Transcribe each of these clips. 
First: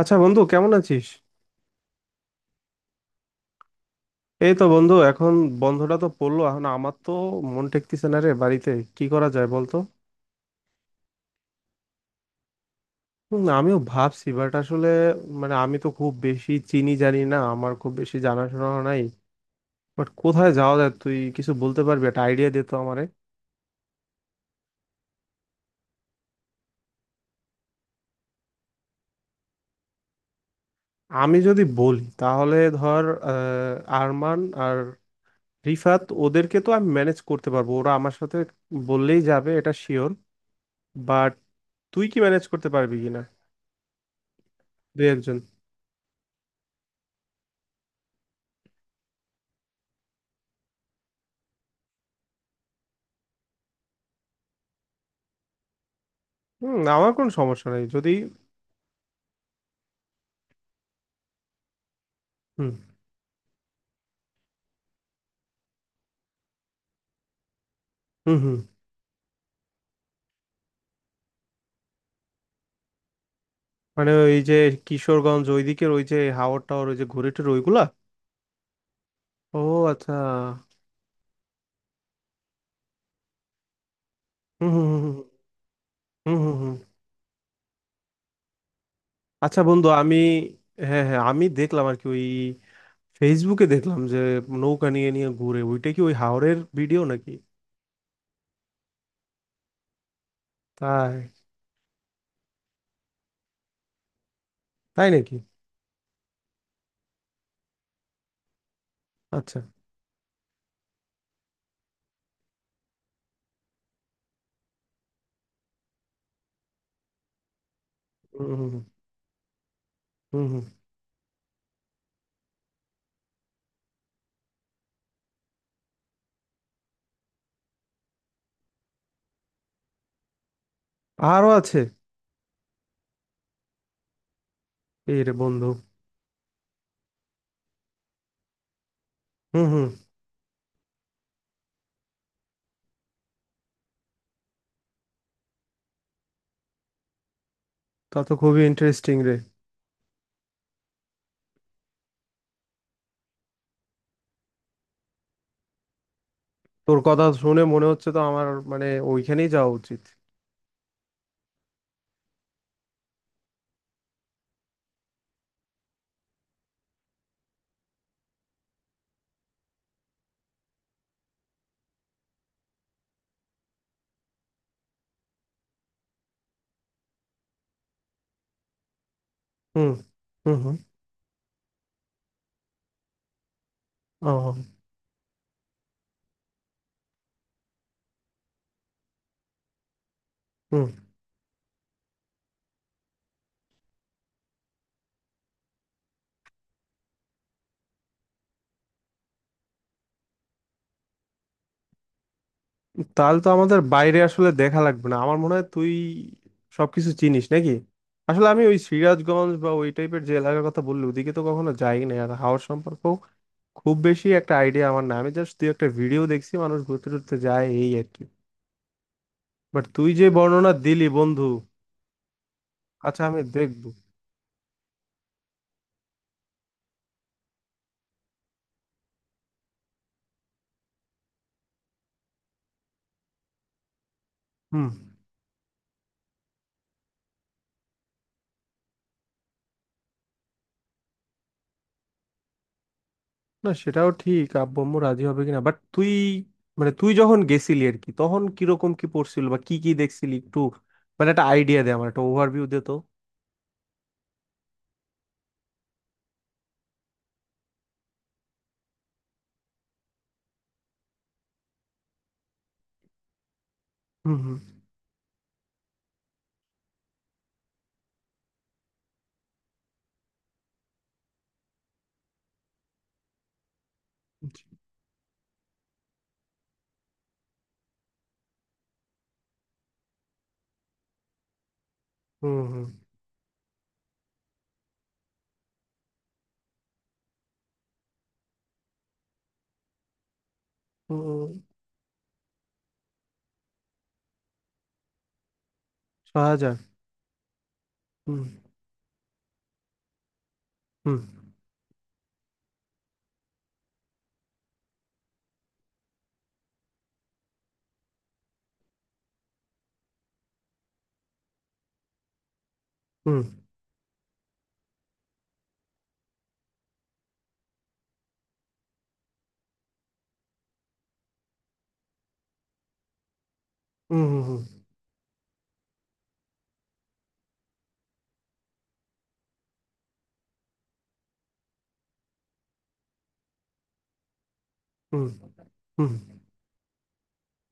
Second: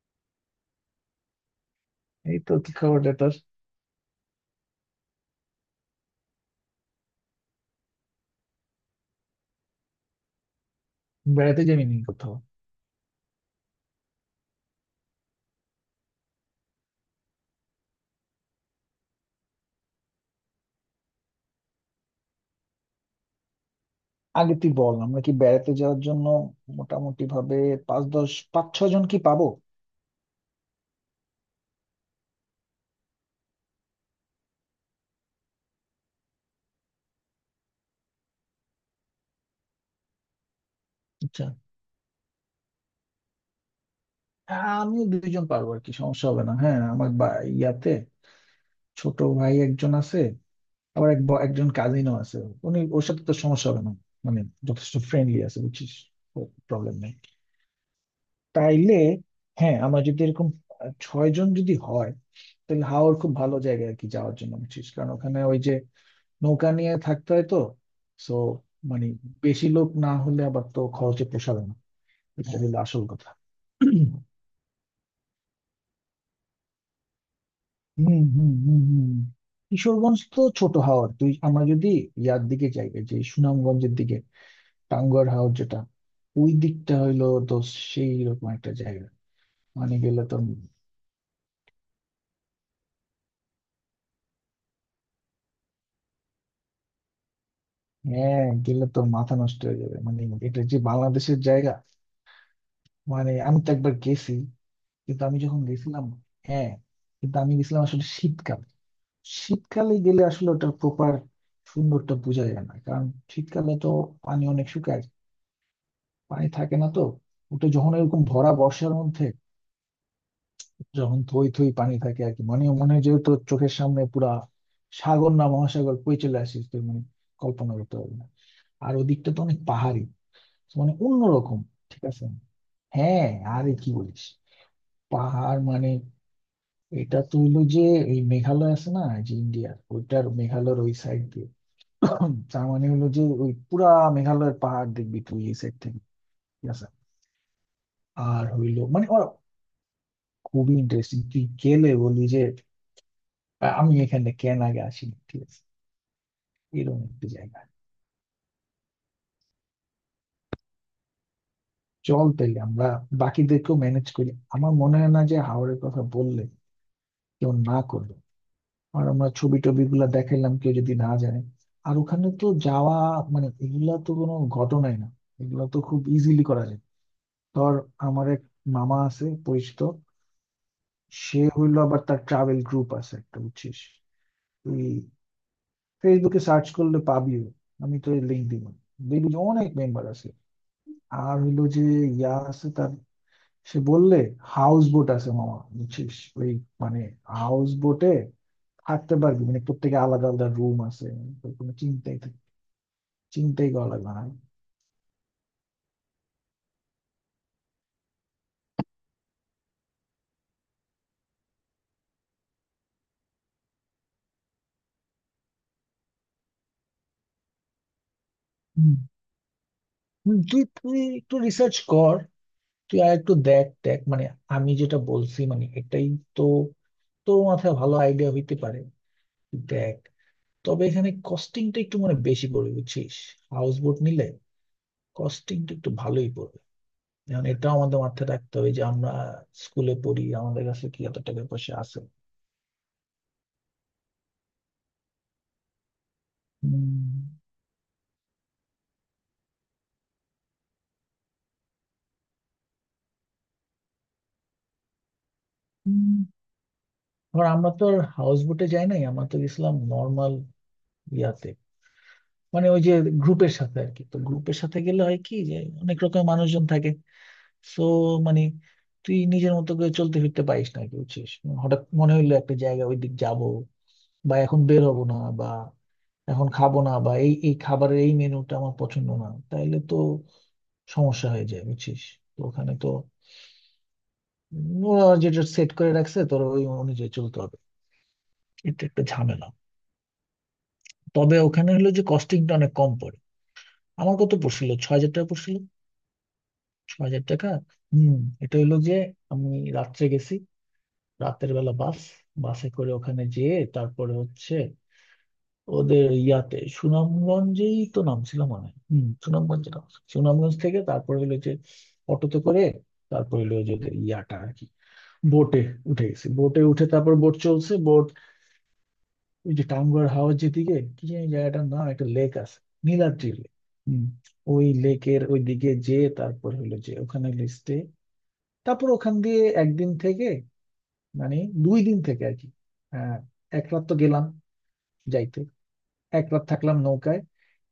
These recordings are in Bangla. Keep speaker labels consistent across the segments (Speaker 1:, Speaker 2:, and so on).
Speaker 1: আচ্ছা বন্ধু, কেমন আছিস?
Speaker 2: এই তো কি খবর রে তোর?
Speaker 1: এই তো বন্ধু, এখন বন্ধটা তো পড়লো, এখন আমার তো মন টেকতেছে না রে বাড়িতে। কি করা যায় বলতো?
Speaker 2: বেড়াতে যাবি নি কোথাও?
Speaker 1: হুম, আমিও ভাবছি, বাট আসলে মানে আমি তো খুব বেশি চিনি জানি না, আমার খুব বেশি জানাশোনা নাই। বাট কোথায় যাওয়া যায়, তুই কিছু বলতে পারবি? একটা আইডিয়া দে তো আমারে।
Speaker 2: আগে তুই বল, আমরা কি বেড়াতে যাওয়ার জন্য মোটামুটি ভাবে পাঁচ দশ, পাঁচ ছ জন কি পাবো?
Speaker 1: আমি যদি বলি তাহলে ধর, আহ, আরমান আর রিফাত, ওদেরকে তো আমি ম্যানেজ করতে পারবো, ওরা আমার সাথে বললেই যাবে, এটা শিওর। বাট
Speaker 2: আচ্ছা।
Speaker 1: তুই কি ম্যানেজ করতে পারবি কিনা
Speaker 2: হ্যাঁ,
Speaker 1: দু
Speaker 2: আমিও দুইজন
Speaker 1: একজনকে?
Speaker 2: পারবো আর কি, সমস্যা হবে না। হ্যাঁ, আমার ইয়াতে ছোট ভাই একজন আছে। আবার একজন কাজিনও আছে। উনি ওর সাথে তো সমস্যা হবে না, মানে যথেষ্ট ফ্রেন্ডলি আছে, বুঝছিস।
Speaker 1: হুম,
Speaker 2: প্রবলেম
Speaker 1: আমার
Speaker 2: নেই
Speaker 1: কোনো সমস্যা নেই যদি।
Speaker 2: তাইলে। হ্যাঁ, আমরা যদি এরকম ছয় জন যদি হয়,
Speaker 1: হুম
Speaker 2: তাহলে হাওড় খুব ভালো জায়গা আর কি যাওয়ার জন্য, বুঝছিস, কারণ ওখানে ওই যে নৌকা নিয়ে থাকতে হয় তো। সো
Speaker 1: হুম হুম।
Speaker 2: মানে, বেশি লোক না হলে আবার তো খরচে পোষাবে না, এটা হলো আসল কথা।
Speaker 1: মানে ওই যে কিশোরগঞ্জ ওইদিকের ওই যে হাওর টাওয়ার ওই যে ঘুরে টুরে ওইগুলা?
Speaker 2: হুম, হুম, হুম, হুম।
Speaker 1: ও, আচ্ছা।
Speaker 2: কিশোরগঞ্জ তো ছোট হাওর, তুই, আমরা যদি ইয়ার দিকে যাই, এই যে সুনামগঞ্জের দিকে,
Speaker 1: হুম হুম হুম হুম।
Speaker 2: টাঙ্গুয়ার হাওর যেটা,
Speaker 1: হুম
Speaker 2: ওই
Speaker 1: হুম হুম।
Speaker 2: দিকটা হইলো তো সেই রকম একটা জায়গা,
Speaker 1: আচ্ছা বন্ধু,
Speaker 2: মানে
Speaker 1: আমি
Speaker 2: গেলে তো।
Speaker 1: হ্যাঁ হ্যাঁ, আমি দেখলাম আর কি, ওই ফেসবুকে দেখলাম যে নৌকা নিয়ে নিয়ে ঘুরে, ওইটা কি ওই হাওরের ভিডিও নাকি?
Speaker 2: হ্যাঁ, গেলে তো মাথা নষ্ট হয়ে যাবে, মানে এটা যে
Speaker 1: তাই?
Speaker 2: বাংলাদেশের জায়গা। মানে আমি তো একবার গেছি।
Speaker 1: তাই
Speaker 2: কিন্তু
Speaker 1: নাকি?
Speaker 2: আমি যখন গেছিলাম, হ্যাঁ, কিন্তু আমি গেছিলাম আসলে শীতকাল।
Speaker 1: আচ্ছা।
Speaker 2: শীতকালে গেলে আসলে ওটার প্রপার সুন্দরটা বোঝা যায় না, কারণ শীতকালে তো পানি অনেক শুকায়, পানি থাকে না তো। ওটা যখন এরকম ভরা
Speaker 1: হুম হুম হুম
Speaker 2: বর্ষার মধ্যে,
Speaker 1: হুম। হুম।
Speaker 2: যখন থই থই পানি থাকে আর কি, মানে মনে হয় যে তোর চোখের সামনে পুরা সাগর না মহাসাগর বয়ে চলে আসিস তুই, মানে কল্পনা করতে পারবি না। আর ওদিকটা তো অনেক পাহাড়ি, মানে
Speaker 1: আরো
Speaker 2: অন্যরকম।
Speaker 1: আছে?
Speaker 2: ঠিক আছে, হ্যাঁ। আরে কি বলিস,
Speaker 1: এই রে
Speaker 2: পাহাড়
Speaker 1: বন্ধু।
Speaker 2: মানে এটা তো হইলো যে এই মেঘালয় আছে না, যে
Speaker 1: হুম
Speaker 2: ইন্ডিয়ার
Speaker 1: হুম।
Speaker 2: ওইটার মেঘালয়ের ওই সাইড দিয়ে। তার মানে হলো যে ওই পুরা মেঘালয়ের পাহাড় দেখবি তুই এই সাইড থেকে, ঠিক আছে।
Speaker 1: তা তো
Speaker 2: আর
Speaker 1: খুবই
Speaker 2: হইলো মানে
Speaker 1: ইন্টারেস্টিং
Speaker 2: ওরা,
Speaker 1: রে।
Speaker 2: খুবই ইন্টারেস্টিং, তুই গেলে বলি যে আমি এখানে কেন আগে আসিনি, ঠিক আছে,
Speaker 1: তোর
Speaker 2: এরকম
Speaker 1: কথা
Speaker 2: একটি জায়গা।
Speaker 1: শুনে মনে হচ্ছে তো আমার, মানে ওইখানেই যাওয়া উচিত।
Speaker 2: চল তাইলে আমরা বাকিদেরকেও ম্যানেজ করি। আমার মনে হয় না যে হাওড়ের কথা বললে কেউ না করবে। আর আমরা ছবি টবি গুলা দেখাইলাম, কেউ যদি না জানে। আর ওখানে তো যাওয়া, মানে এগুলা তো কোনো ঘটনাই না, এগুলা তো খুব ইজিলি করা যায়। ধর, আমার এক মামা আছে পরিচিত।
Speaker 1: হুম হুম হুম।
Speaker 2: সে হইলো, আবার তার ট্রাভেল গ্রুপ আছে একটা, বুঝছিস।
Speaker 1: ও।
Speaker 2: তুই ফেসবুকে সার্চ করলে পাবিও, আমি তো লিঙ্ক দিব, দেখবি যে অনেক মেম্বার আছে।
Speaker 1: হুম।
Speaker 2: আর হইলো যে ইয়া আছে তার, সে বললে হাউস বোট আছে মামা, বুঝছিস, ওই মানে হাউস বোটে থাকতে পারবি, মানে প্রত্যেকে আলাদা আলাদা রুম আছে। তোর কোনো
Speaker 1: তাহলে তো
Speaker 2: চিন্তাই
Speaker 1: আমাদের
Speaker 2: করা লাগবে
Speaker 1: বাইরে
Speaker 2: না।
Speaker 1: আসলে দেখা লাগবে না আমার মনে হয়, তুই সবকিছু চিনিস নাকি? আসলে আমি ওই সিরাজগঞ্জ বা ওই টাইপের যে এলাকার কথা বললি ওদিকে তো কখনো যাইনি না, আর হাওর সম্পর্কেও খুব বেশি একটা আইডিয়া আমার না, আমি জাস্ট তুই একটা ভিডিও দেখছি মানুষ ঘুরতে টুরতে যায় এই আর কি।
Speaker 2: হুম,
Speaker 1: বাট তুই যে
Speaker 2: হুম, তুই
Speaker 1: বর্ণনা
Speaker 2: তুই
Speaker 1: দিলি
Speaker 2: একটু
Speaker 1: বন্ধু।
Speaker 2: রিসার্চ কর, তুই আর
Speaker 1: আচ্ছা
Speaker 2: একটু
Speaker 1: আমি
Speaker 2: দেখ
Speaker 1: দেখবো।
Speaker 2: দেখ, মানে আমি যেটা বলছি মানে এটাই, তো তোর মাথায় ভালো আইডিয়া হইতে পারে, দেখ। তবে এখানে কস্টিংটা একটু মানে বেশি পড়বে, বুঝছিস, হাউস বোট নিলে
Speaker 1: হুম।
Speaker 2: কস্টিংটা একটু ভালোই পড়বে। এখন এটাও আমাদের মাথায় রাখতে হবে যে আমরা স্কুলে পড়ি, আমাদের কাছে কি এত টাকা পয়সা আছে।
Speaker 1: না সেটাও ঠিক, আব্বু আম্মু রাজি হবে কিনা। বাট তুই মানে
Speaker 2: উম,
Speaker 1: তুই যখন গেছিলি আর কি, তখন কিরকম কি পড়ছিল বা কি কি দেখছিলি একটু, মানে একটা আইডিয়া দে, আমার একটা ওভারভিউ দে তো।
Speaker 2: উম, ধর আমরা তো হাউস বোটে যাই নাই, আমরা তো গেছিলাম নর্মাল ইয়াতে, মানে ওই যে গ্রুপের সাথে আর কি। তো
Speaker 1: হুম হুম
Speaker 2: গ্রুপের সাথে গেলে হয় কি যে অনেক রকম মানুষজন থাকে। সো মানে তুই নিজের মতো করে চলতে ফিরতে পারিস না আর কি, বুঝছিস। হঠাৎ মনে হইলো একটা জায়গা ওই দিক যাবো, বা এখন বের হবো না, বা এখন খাবো না, বা এই এই খাবারের এই মেনুটা আমার পছন্দ না, তাইলে তো সমস্যা হয়ে যায়, বুঝছিস। তো
Speaker 1: হুম
Speaker 2: ওখানে
Speaker 1: হুম।
Speaker 2: তো ওরা যেটা সেট করে রাখছে তোর, ওই অনুযায়ী চলতে হবে, এটা একটা ঝামেলা।
Speaker 1: হুম
Speaker 2: তবে
Speaker 1: হুম,
Speaker 2: ওখানে হলো যে কস্টিংটা অনেক কম পড়ে। আমার কত পড়ছিল? 6,000 টাকা পড়ছিল,
Speaker 1: 6,000?
Speaker 2: ছয় হাজার টাকা। হম।
Speaker 1: হুম
Speaker 2: এটা হলো যে আমি রাত্রে গেছি,
Speaker 1: হুম
Speaker 2: রাতের বেলা বাসে করে ওখানে যেয়ে, তারপরে হচ্ছে ওদের ইয়াতে, সুনামগঞ্জেই তো নামছিল মনে হয়, হম, সুনামগঞ্জে নামছিল। সুনামগঞ্জ থেকে তারপরে হলো যে অটোতে করে,
Speaker 1: হুম
Speaker 2: তারপরে হলো যে ওদের ইয়াটা আর কি, বোটে উঠে গেছি, বোটে উঠে তারপর বোট চলছে বোট। ওই যে টাঙ্গুয়ার হাওর, যেদিকে কি জানি জায়গাটার নাম, একটা লেক আছে, নীলাদ্রি লেক। হম।
Speaker 1: হুম। হুম
Speaker 2: ওই লেকের ওই দিকে যে, তারপর হলো যে ওখানে লিস্টে, তারপর ওখান দিয়ে একদিন থেকে, মানে দুই দিন থেকে আর কি। আহ এক রাত তো গেলাম
Speaker 1: হুম
Speaker 2: যাইতে,
Speaker 1: হুম
Speaker 2: এক রাত থাকলাম নৌকায়,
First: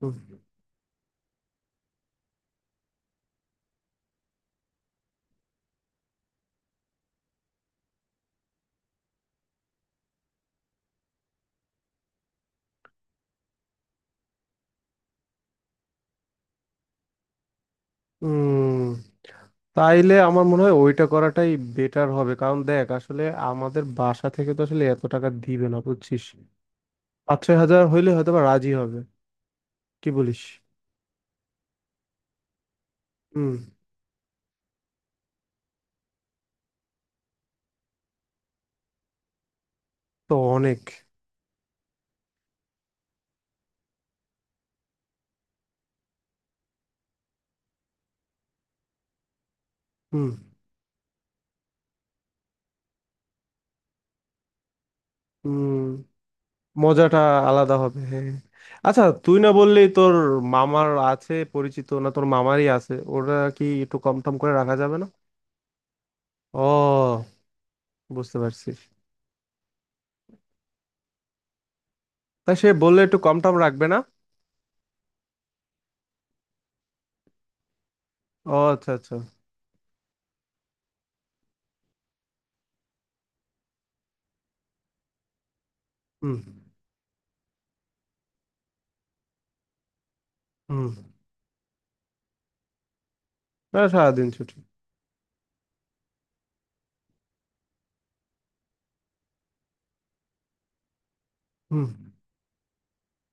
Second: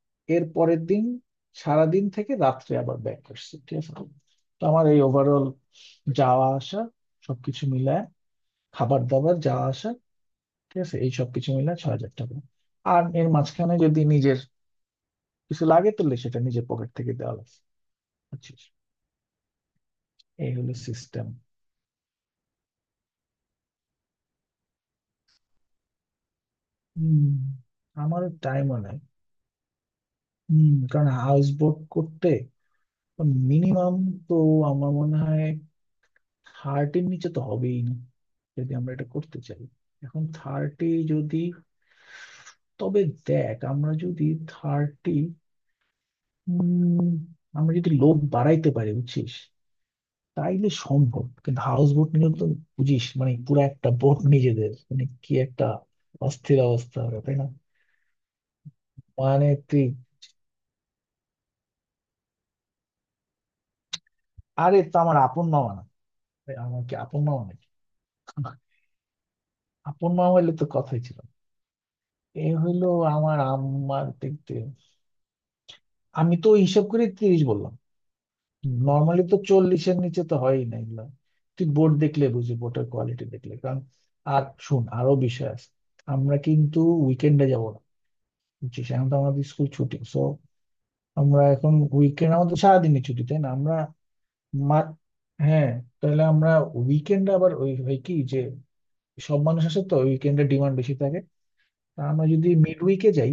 Speaker 1: হুম
Speaker 2: এর পরের দিন সারাদিন থেকে রাত্রে আবার ব্যাক আসছি, ঠিক আছে। তো আমার এই ওভারঅল যাওয়া আসা সবকিছু মিলায়, খাবার দাবার যাওয়া আসা, ঠিক আছে, এই সবকিছু মিলায় 6,000 টাকা। আর এর মাঝখানে যদি নিজের কিছু লাগে তাহলে সেটা নিজের পকেট থেকে দেওয়া লাগছে। বুঝছিস?
Speaker 1: হুম। তাইলে আমার
Speaker 2: এই
Speaker 1: মনে
Speaker 2: হলো
Speaker 1: হয় ওইটা
Speaker 2: সিস্টেম।
Speaker 1: করাটাই বেটার হবে, কারণ দেখ আসলে আমাদের বাসা থেকে তো আসলে এত টাকা দিবে না, বুঝছিস।
Speaker 2: হম।
Speaker 1: 5-6 হাজার হইলে
Speaker 2: আমারও
Speaker 1: হয়তো বা
Speaker 2: তাই
Speaker 1: রাজি
Speaker 2: মনে
Speaker 1: হবে।
Speaker 2: হয়।
Speaker 1: কি বলিস?
Speaker 2: হম, কারণ হাউস বোট করতে
Speaker 1: হুম।
Speaker 2: মিনিমাম তো আমার মনে হয় 30-এর নিচে তো হবেই না, যদি আমরা এটা করতে চাই। এখন
Speaker 1: তো অনেক।
Speaker 2: 30, যদি, তবে দেখ, আমরা যদি 30, আমরা যদি লোক বাড়াইতে পারি, বুঝছিস,
Speaker 1: হুম
Speaker 2: তাইলে সম্ভব। কিন্তু হাউস বোট নিলে তো বুঝিস মানে পুরো একটা বোট নিজেদের, মানে কি একটা
Speaker 1: হুম।
Speaker 2: অস্থির অবস্থা
Speaker 1: মজাটা
Speaker 2: হবে তাই না,
Speaker 1: আলাদা হবে, হ্যাঁ হ্যাঁ। আচ্ছা তুই না
Speaker 2: মানে
Speaker 1: বললি
Speaker 2: তুই।
Speaker 1: তোর মামার আছে পরিচিত, না তোর মামারই আছে, ওরা কি একটু কম টম করে রাখা
Speaker 2: আরে,
Speaker 1: যাবে
Speaker 2: তো
Speaker 1: না?
Speaker 2: আমার আপন মামা না, এই আমার কি আপন
Speaker 1: ও,
Speaker 2: মামা নাকি।
Speaker 1: বুঝতে পারছি।
Speaker 2: আপন মামা হইলে তো কথাই ছিল না। এ
Speaker 1: তা সে
Speaker 2: হইলো
Speaker 1: বললে একটু কম
Speaker 2: আমার
Speaker 1: টম রাখবে না?
Speaker 2: আমার দেখতে, আমি তো হিসাব করে 30 বললাম।
Speaker 1: ও আচ্ছা আচ্ছা।
Speaker 2: নর্মালি তো 40-এর নিচে তো হয়ই না এগুলো। তুই বোর্ড দেখলে বুঝি বোর্ডের কোয়ালিটি দেখলে, কারণ আর শুন আরো বিষয় আছে। আমরা
Speaker 1: হুম
Speaker 2: কিন্তু উইকেন্ডে যাব না, বুঝছিস, এখন তো আমাদের স্কুল ছুটি, সো
Speaker 1: হুম।
Speaker 2: আমরা এখন উইকেন্ড আমাদের সারাদিনই ছুটি তাই না আমরা,
Speaker 1: না, সারাদিন ছুটি।
Speaker 2: মার, হ্যাঁ। তাহলে আমরা উইকেন্ডে আবার ওই হয় কি যে সব মানুষ আসে তো উইকেন্ডে, ডিমান্ড বেশি থাকে।
Speaker 1: হুম
Speaker 2: তা আমরা যদি মিড উইকে যাই,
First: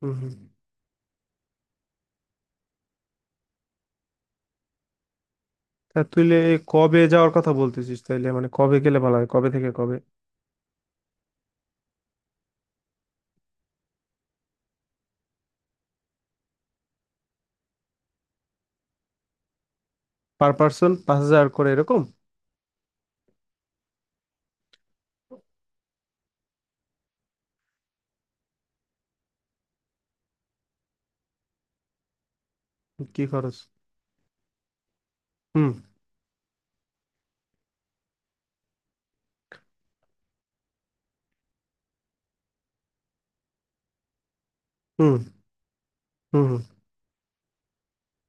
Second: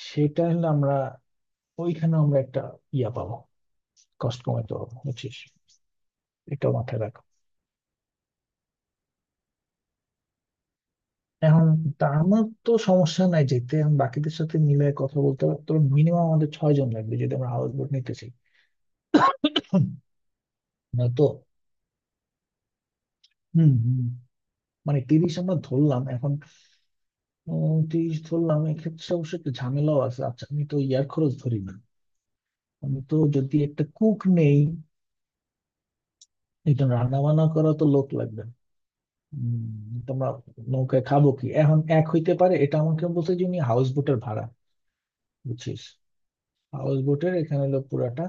Speaker 1: হুম হুম।
Speaker 2: সেটা হলে আমরা ওইখানে আমরা একটা ইয়া পাবো, কষ্ট কমাইতে পারবো, বুঝছিস,
Speaker 1: তা
Speaker 2: এটা মাথায়
Speaker 1: কবে
Speaker 2: রাখ।
Speaker 1: যাওয়ার কথা বলতেছিস তাইলে, মানে কবে গেলে ভালো হয়, কবে থেকে কবে?
Speaker 2: এখন তা আমার তো সমস্যা নাই যেতে, এখন বাকিদের সাথে মিলে কথা বলতে হবে। তবে মিনিমাম আমাদের ছয় জন লাগবে যদি আমরা হাউস বোট নিতে চাই। হুম।
Speaker 1: পার পার্সন পাঁচ
Speaker 2: নয়তো।
Speaker 1: হাজার করে এরকম?
Speaker 2: হুম, হুম। মানে 30 আমরা ধরলাম এখন, 30 ধরলাম, এক্ষেত্রে অবশ্য একটু ঝামেলাও আছে। আচ্ছা আমি তো ইয়ার খরচ ধরি না, আমি তো
Speaker 1: কি
Speaker 2: যদি
Speaker 1: খরচ?
Speaker 2: একটা কুক নেই,
Speaker 1: হুম
Speaker 2: একজন রান্না বান্না করা তো লোক লাগবে। উম, তোমরা নৌকায় খাবো কি এখন, এক হইতে পারে এটা আমাকে বলছে যে উনি হাউস বোটের ভাড়া,
Speaker 1: হুম
Speaker 2: বুঝছিস,
Speaker 1: হুম।
Speaker 2: হাউস বোটের এখানে হলো পুরাটা,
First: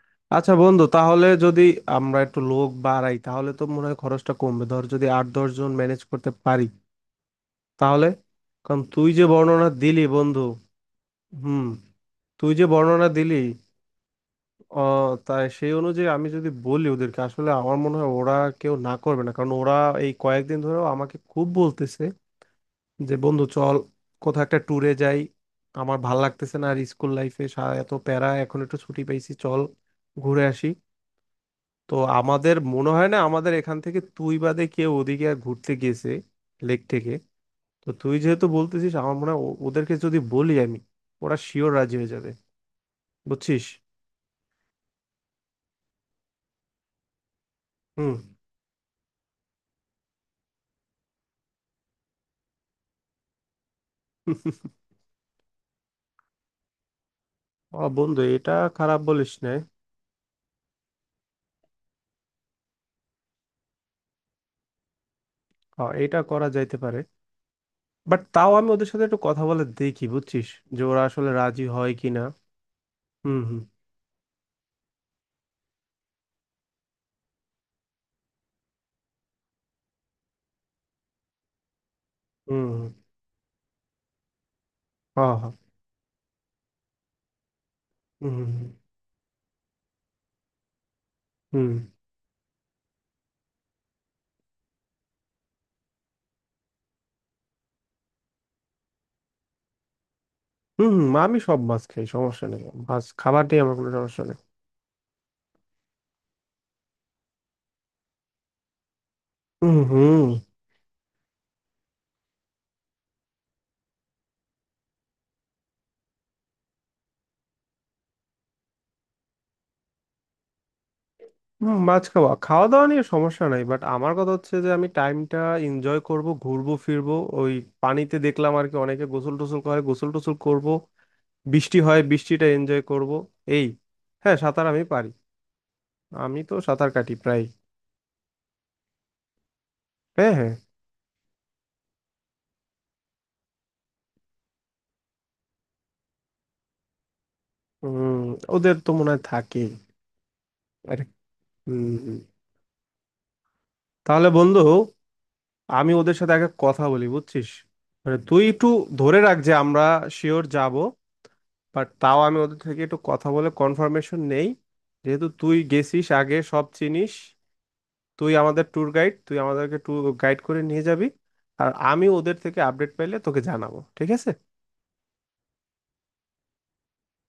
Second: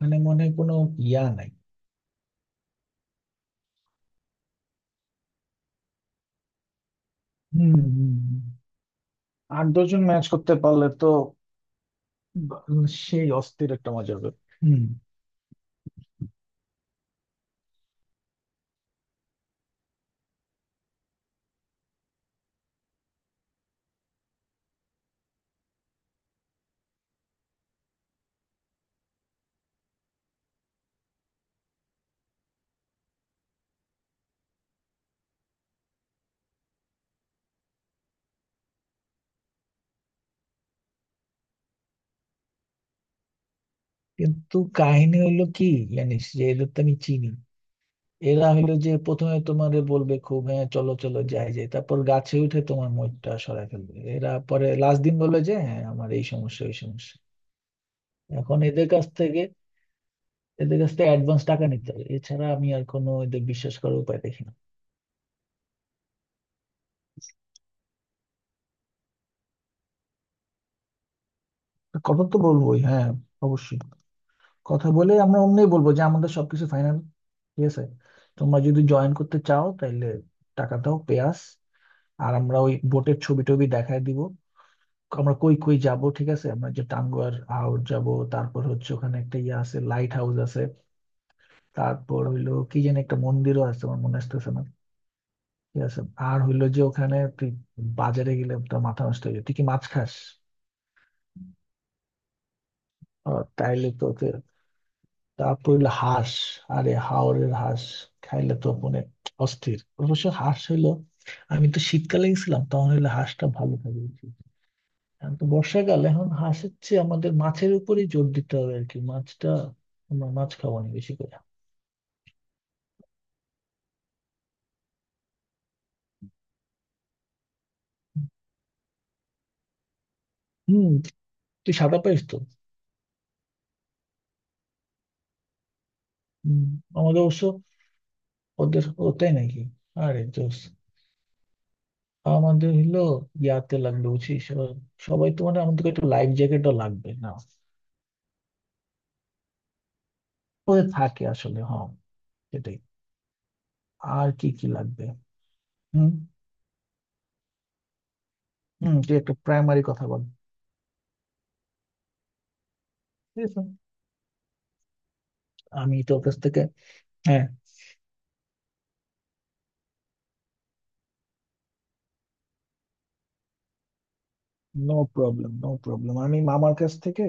Speaker 2: মানে মনে হয়
Speaker 1: আচ্ছা
Speaker 2: কোনো
Speaker 1: বন্ধু,
Speaker 2: ইয়া
Speaker 1: তাহলে
Speaker 2: নাই।
Speaker 1: যদি আমরা একটু লোক বাড়াই তাহলে তো মনে হয় খরচটা কমবে, ধর যদি 8-10 জন ম্যানেজ করতে পারি
Speaker 2: হম,
Speaker 1: তাহলে,
Speaker 2: হম,
Speaker 1: কারণ তুই যে
Speaker 2: আট
Speaker 1: বর্ণনা
Speaker 2: দশজন
Speaker 1: দিলি
Speaker 2: ম্যাচ
Speaker 1: বন্ধু।
Speaker 2: করতে পারলে তো,
Speaker 1: হুম। তুই
Speaker 2: বা-
Speaker 1: যে বর্ণনা
Speaker 2: সেই
Speaker 1: দিলি
Speaker 2: অস্থির একটা মজা হবে। হম।
Speaker 1: আহ তাই, সেই অনুযায়ী আমি যদি বলি ওদেরকে, আসলে আমার মনে হয় ওরা কেউ না করবে না, কারণ ওরা এই কয়েকদিন ধরেও আমাকে খুব বলতেছে যে, বন্ধু চল কোথাও একটা ট্যুরে যাই, আমার ভাল লাগতেছে না আর, স্কুল লাইফে এত প্যারা, এখন একটু ছুটি পেয়েছি, চল ঘুরে আসি। তো আমাদের মনে হয় না আমাদের এখান থেকে তুই বাদে কেউ ওদিকে আর ঘুরতে গেছে, লেক থেকে। তো তুই যেহেতু বলতেছিস আমার মনে হয় ওদেরকে যদি বলি আমি, ওরা শিওর রাজি হয়ে যাবে, বুঝছিস।
Speaker 2: কিন্তু কাহিনী হইলো কি জানিস, যে এদের তো আমি চিনি।
Speaker 1: হুম।
Speaker 2: এরা হইলো যে প্রথমে তোমারে বলবে খুব, হ্যাঁ চলো চলো যাই যাই, তারপর গাছে উঠে তোমার মইটা সরায় ফেলবে এরা, পরে লাস্ট দিন বলে যে হ্যাঁ আমার এই সমস্যা ওই সমস্যা।
Speaker 1: ও বন্ধু এটা
Speaker 2: এখন
Speaker 1: খারাপ বলিস না।
Speaker 2: এদের কাছ থেকে অ্যাডভান্স টাকা নিতে হবে, এছাড়া আমি আর কোনো এদের বিশ্বাস করার উপায় দেখি না।
Speaker 1: হ্যাঁ, এটা করা যাইতে পারে, বাট তাও আমি ওদের সাথে একটু কথা বলে দেখি বুঝছিস, যে ওরা আসলে রাজি হয় কিনা।
Speaker 2: কথা তো বলবোই, হ্যাঁ,
Speaker 1: হুম হুম
Speaker 2: অবশ্যই। কথা বলে আমরা অমনি বলবো যে আমাদের সবকিছু ফাইনাল, ঠিক আছে, তোমরা যদি জয়েন করতে চাও তাহলে টাকা দাও পেয়াস। আর আমরা ওই
Speaker 1: হুম।
Speaker 2: বোটের ছবি টবি দেখায় দিব।
Speaker 1: হ্যাঁ
Speaker 2: আমরা
Speaker 1: হ্যাঁ।
Speaker 2: কই কই যাব, ঠিক আছে, আমরা যে টাঙ্গুয়ার আউট যাব।
Speaker 1: হুম হুম
Speaker 2: তারপর হচ্ছে ওখানে একটা ইয়ে আছে, লাইট হাউস আছে।
Speaker 1: হুম
Speaker 2: তারপর হইলো কি যেন একটা মন্দিরও আছে, আমার মনে আসতেছে না, ঠিক আছে। আর হইলো যে ওখানে তুই বাজারে গেলে তোর মাথা নষ্ট হয়ে যায়। তুই কি মাছ খাস?
Speaker 1: হুম। হুম হুম, আমি সব মাছ খাই, সমস্যা নেই। মাছ খাবার নিয়ে আমার
Speaker 2: তাইলে
Speaker 1: কোনো
Speaker 2: তো,
Speaker 1: সমস্যা নেই।
Speaker 2: তারপর হইলো হাঁস। আরে হাওরের হাঁস খাইলে তো মানে
Speaker 1: হুম
Speaker 2: অস্থির, অবশ্য
Speaker 1: হুম
Speaker 2: হাঁস হইলো, আমি তো শীতকালে গেছিলাম তখন হইলো হাঁসটা ভালো থাকে বেশি। এখন তো বর্ষাকাল, এখন হাঁসের চেয়ে আমাদের মাছের উপরেই জোর দিতে হবে আর কি, মাছটা, আমরা মাছ খাবো না বেশি করে।
Speaker 1: হুম। মাছ খাওয়া খাওয়া দাওয়া নিয়ে সমস্যা নাই, বাট আমার কথা হচ্ছে যে আমি টাইমটা এনজয় করব, ঘুরবো ফিরবো। ওই পানিতে দেখলাম আর কি অনেকে গোসল টোসল করে, গোসল টোসল করব।
Speaker 2: হম। তুই
Speaker 1: বৃষ্টি
Speaker 2: সাদা
Speaker 1: হয়,
Speaker 2: পাইস তো?
Speaker 1: বৃষ্টিটা এনজয় করব। এই হ্যাঁ, সাঁতার আমি পারি, আমি তো
Speaker 2: হম।
Speaker 1: সাঁতার কাটি
Speaker 2: আমাদের অবশ্য,
Speaker 1: প্রায়।
Speaker 2: ওদের, ও তাই নাকি, আরে
Speaker 1: হ্যাঁ হ্যাঁ।
Speaker 2: জোস। আমাদের হইলো ইয়াতে লাগবে, বুঝছিস, ও সবাই তো মানে আমাদের একটা লাইফ জ্যাকেটও লাগবে না।
Speaker 1: উম ওদের তো মনে হয় থাকে।
Speaker 2: ওদের
Speaker 1: আরে।
Speaker 2: থাকে আসলে,
Speaker 1: হুম
Speaker 2: হ্যাঁ
Speaker 1: হুম।
Speaker 2: সেটাই।
Speaker 1: তাহলে
Speaker 2: আর কি
Speaker 1: বন্ধু,
Speaker 2: কি লাগবে।
Speaker 1: আমি
Speaker 2: হুম,
Speaker 1: ওদের সাথে আগে কথা বলি বুঝছিস, মানে তুই একটু
Speaker 2: হুম, তুই
Speaker 1: ধরে
Speaker 2: একটা
Speaker 1: রাখ যে
Speaker 2: প্রাইমারি
Speaker 1: আমরা
Speaker 2: কথা বল,
Speaker 1: শিওর যাব, বাট তাও আমি ওদের থেকে একটু কথা
Speaker 2: ঠিক
Speaker 1: বলে
Speaker 2: আছে,
Speaker 1: কনফার্মেশন নেই। যেহেতু তুই
Speaker 2: আমি
Speaker 1: গেছিস
Speaker 2: তোর কাছ
Speaker 1: আগে
Speaker 2: থেকে,
Speaker 1: সব চিনিস,
Speaker 2: হ্যাঁ,
Speaker 1: তুই আমাদের ট্যুর গাইড, তুই আমাদেরকে ট্যুর গাইড করে নিয়ে যাবি। আর আমি ওদের থেকে আপডেট পেলে তোকে জানাবো, ঠিক আছে।
Speaker 2: No problem, no problem. আমি মামার কাছ থেকে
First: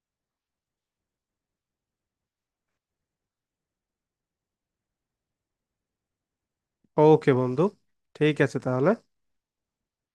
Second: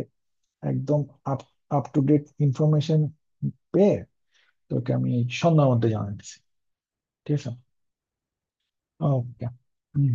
Speaker 2: একদম up up to date information পেয়ে তোকে আমি সন্ধ্যার মধ্যে জানাচ্ছি।
Speaker 1: ওকে
Speaker 2: ঠিক আছে।
Speaker 1: বন্ধু। ঠিক আছে তাহলে।
Speaker 2: ওকে। হুম।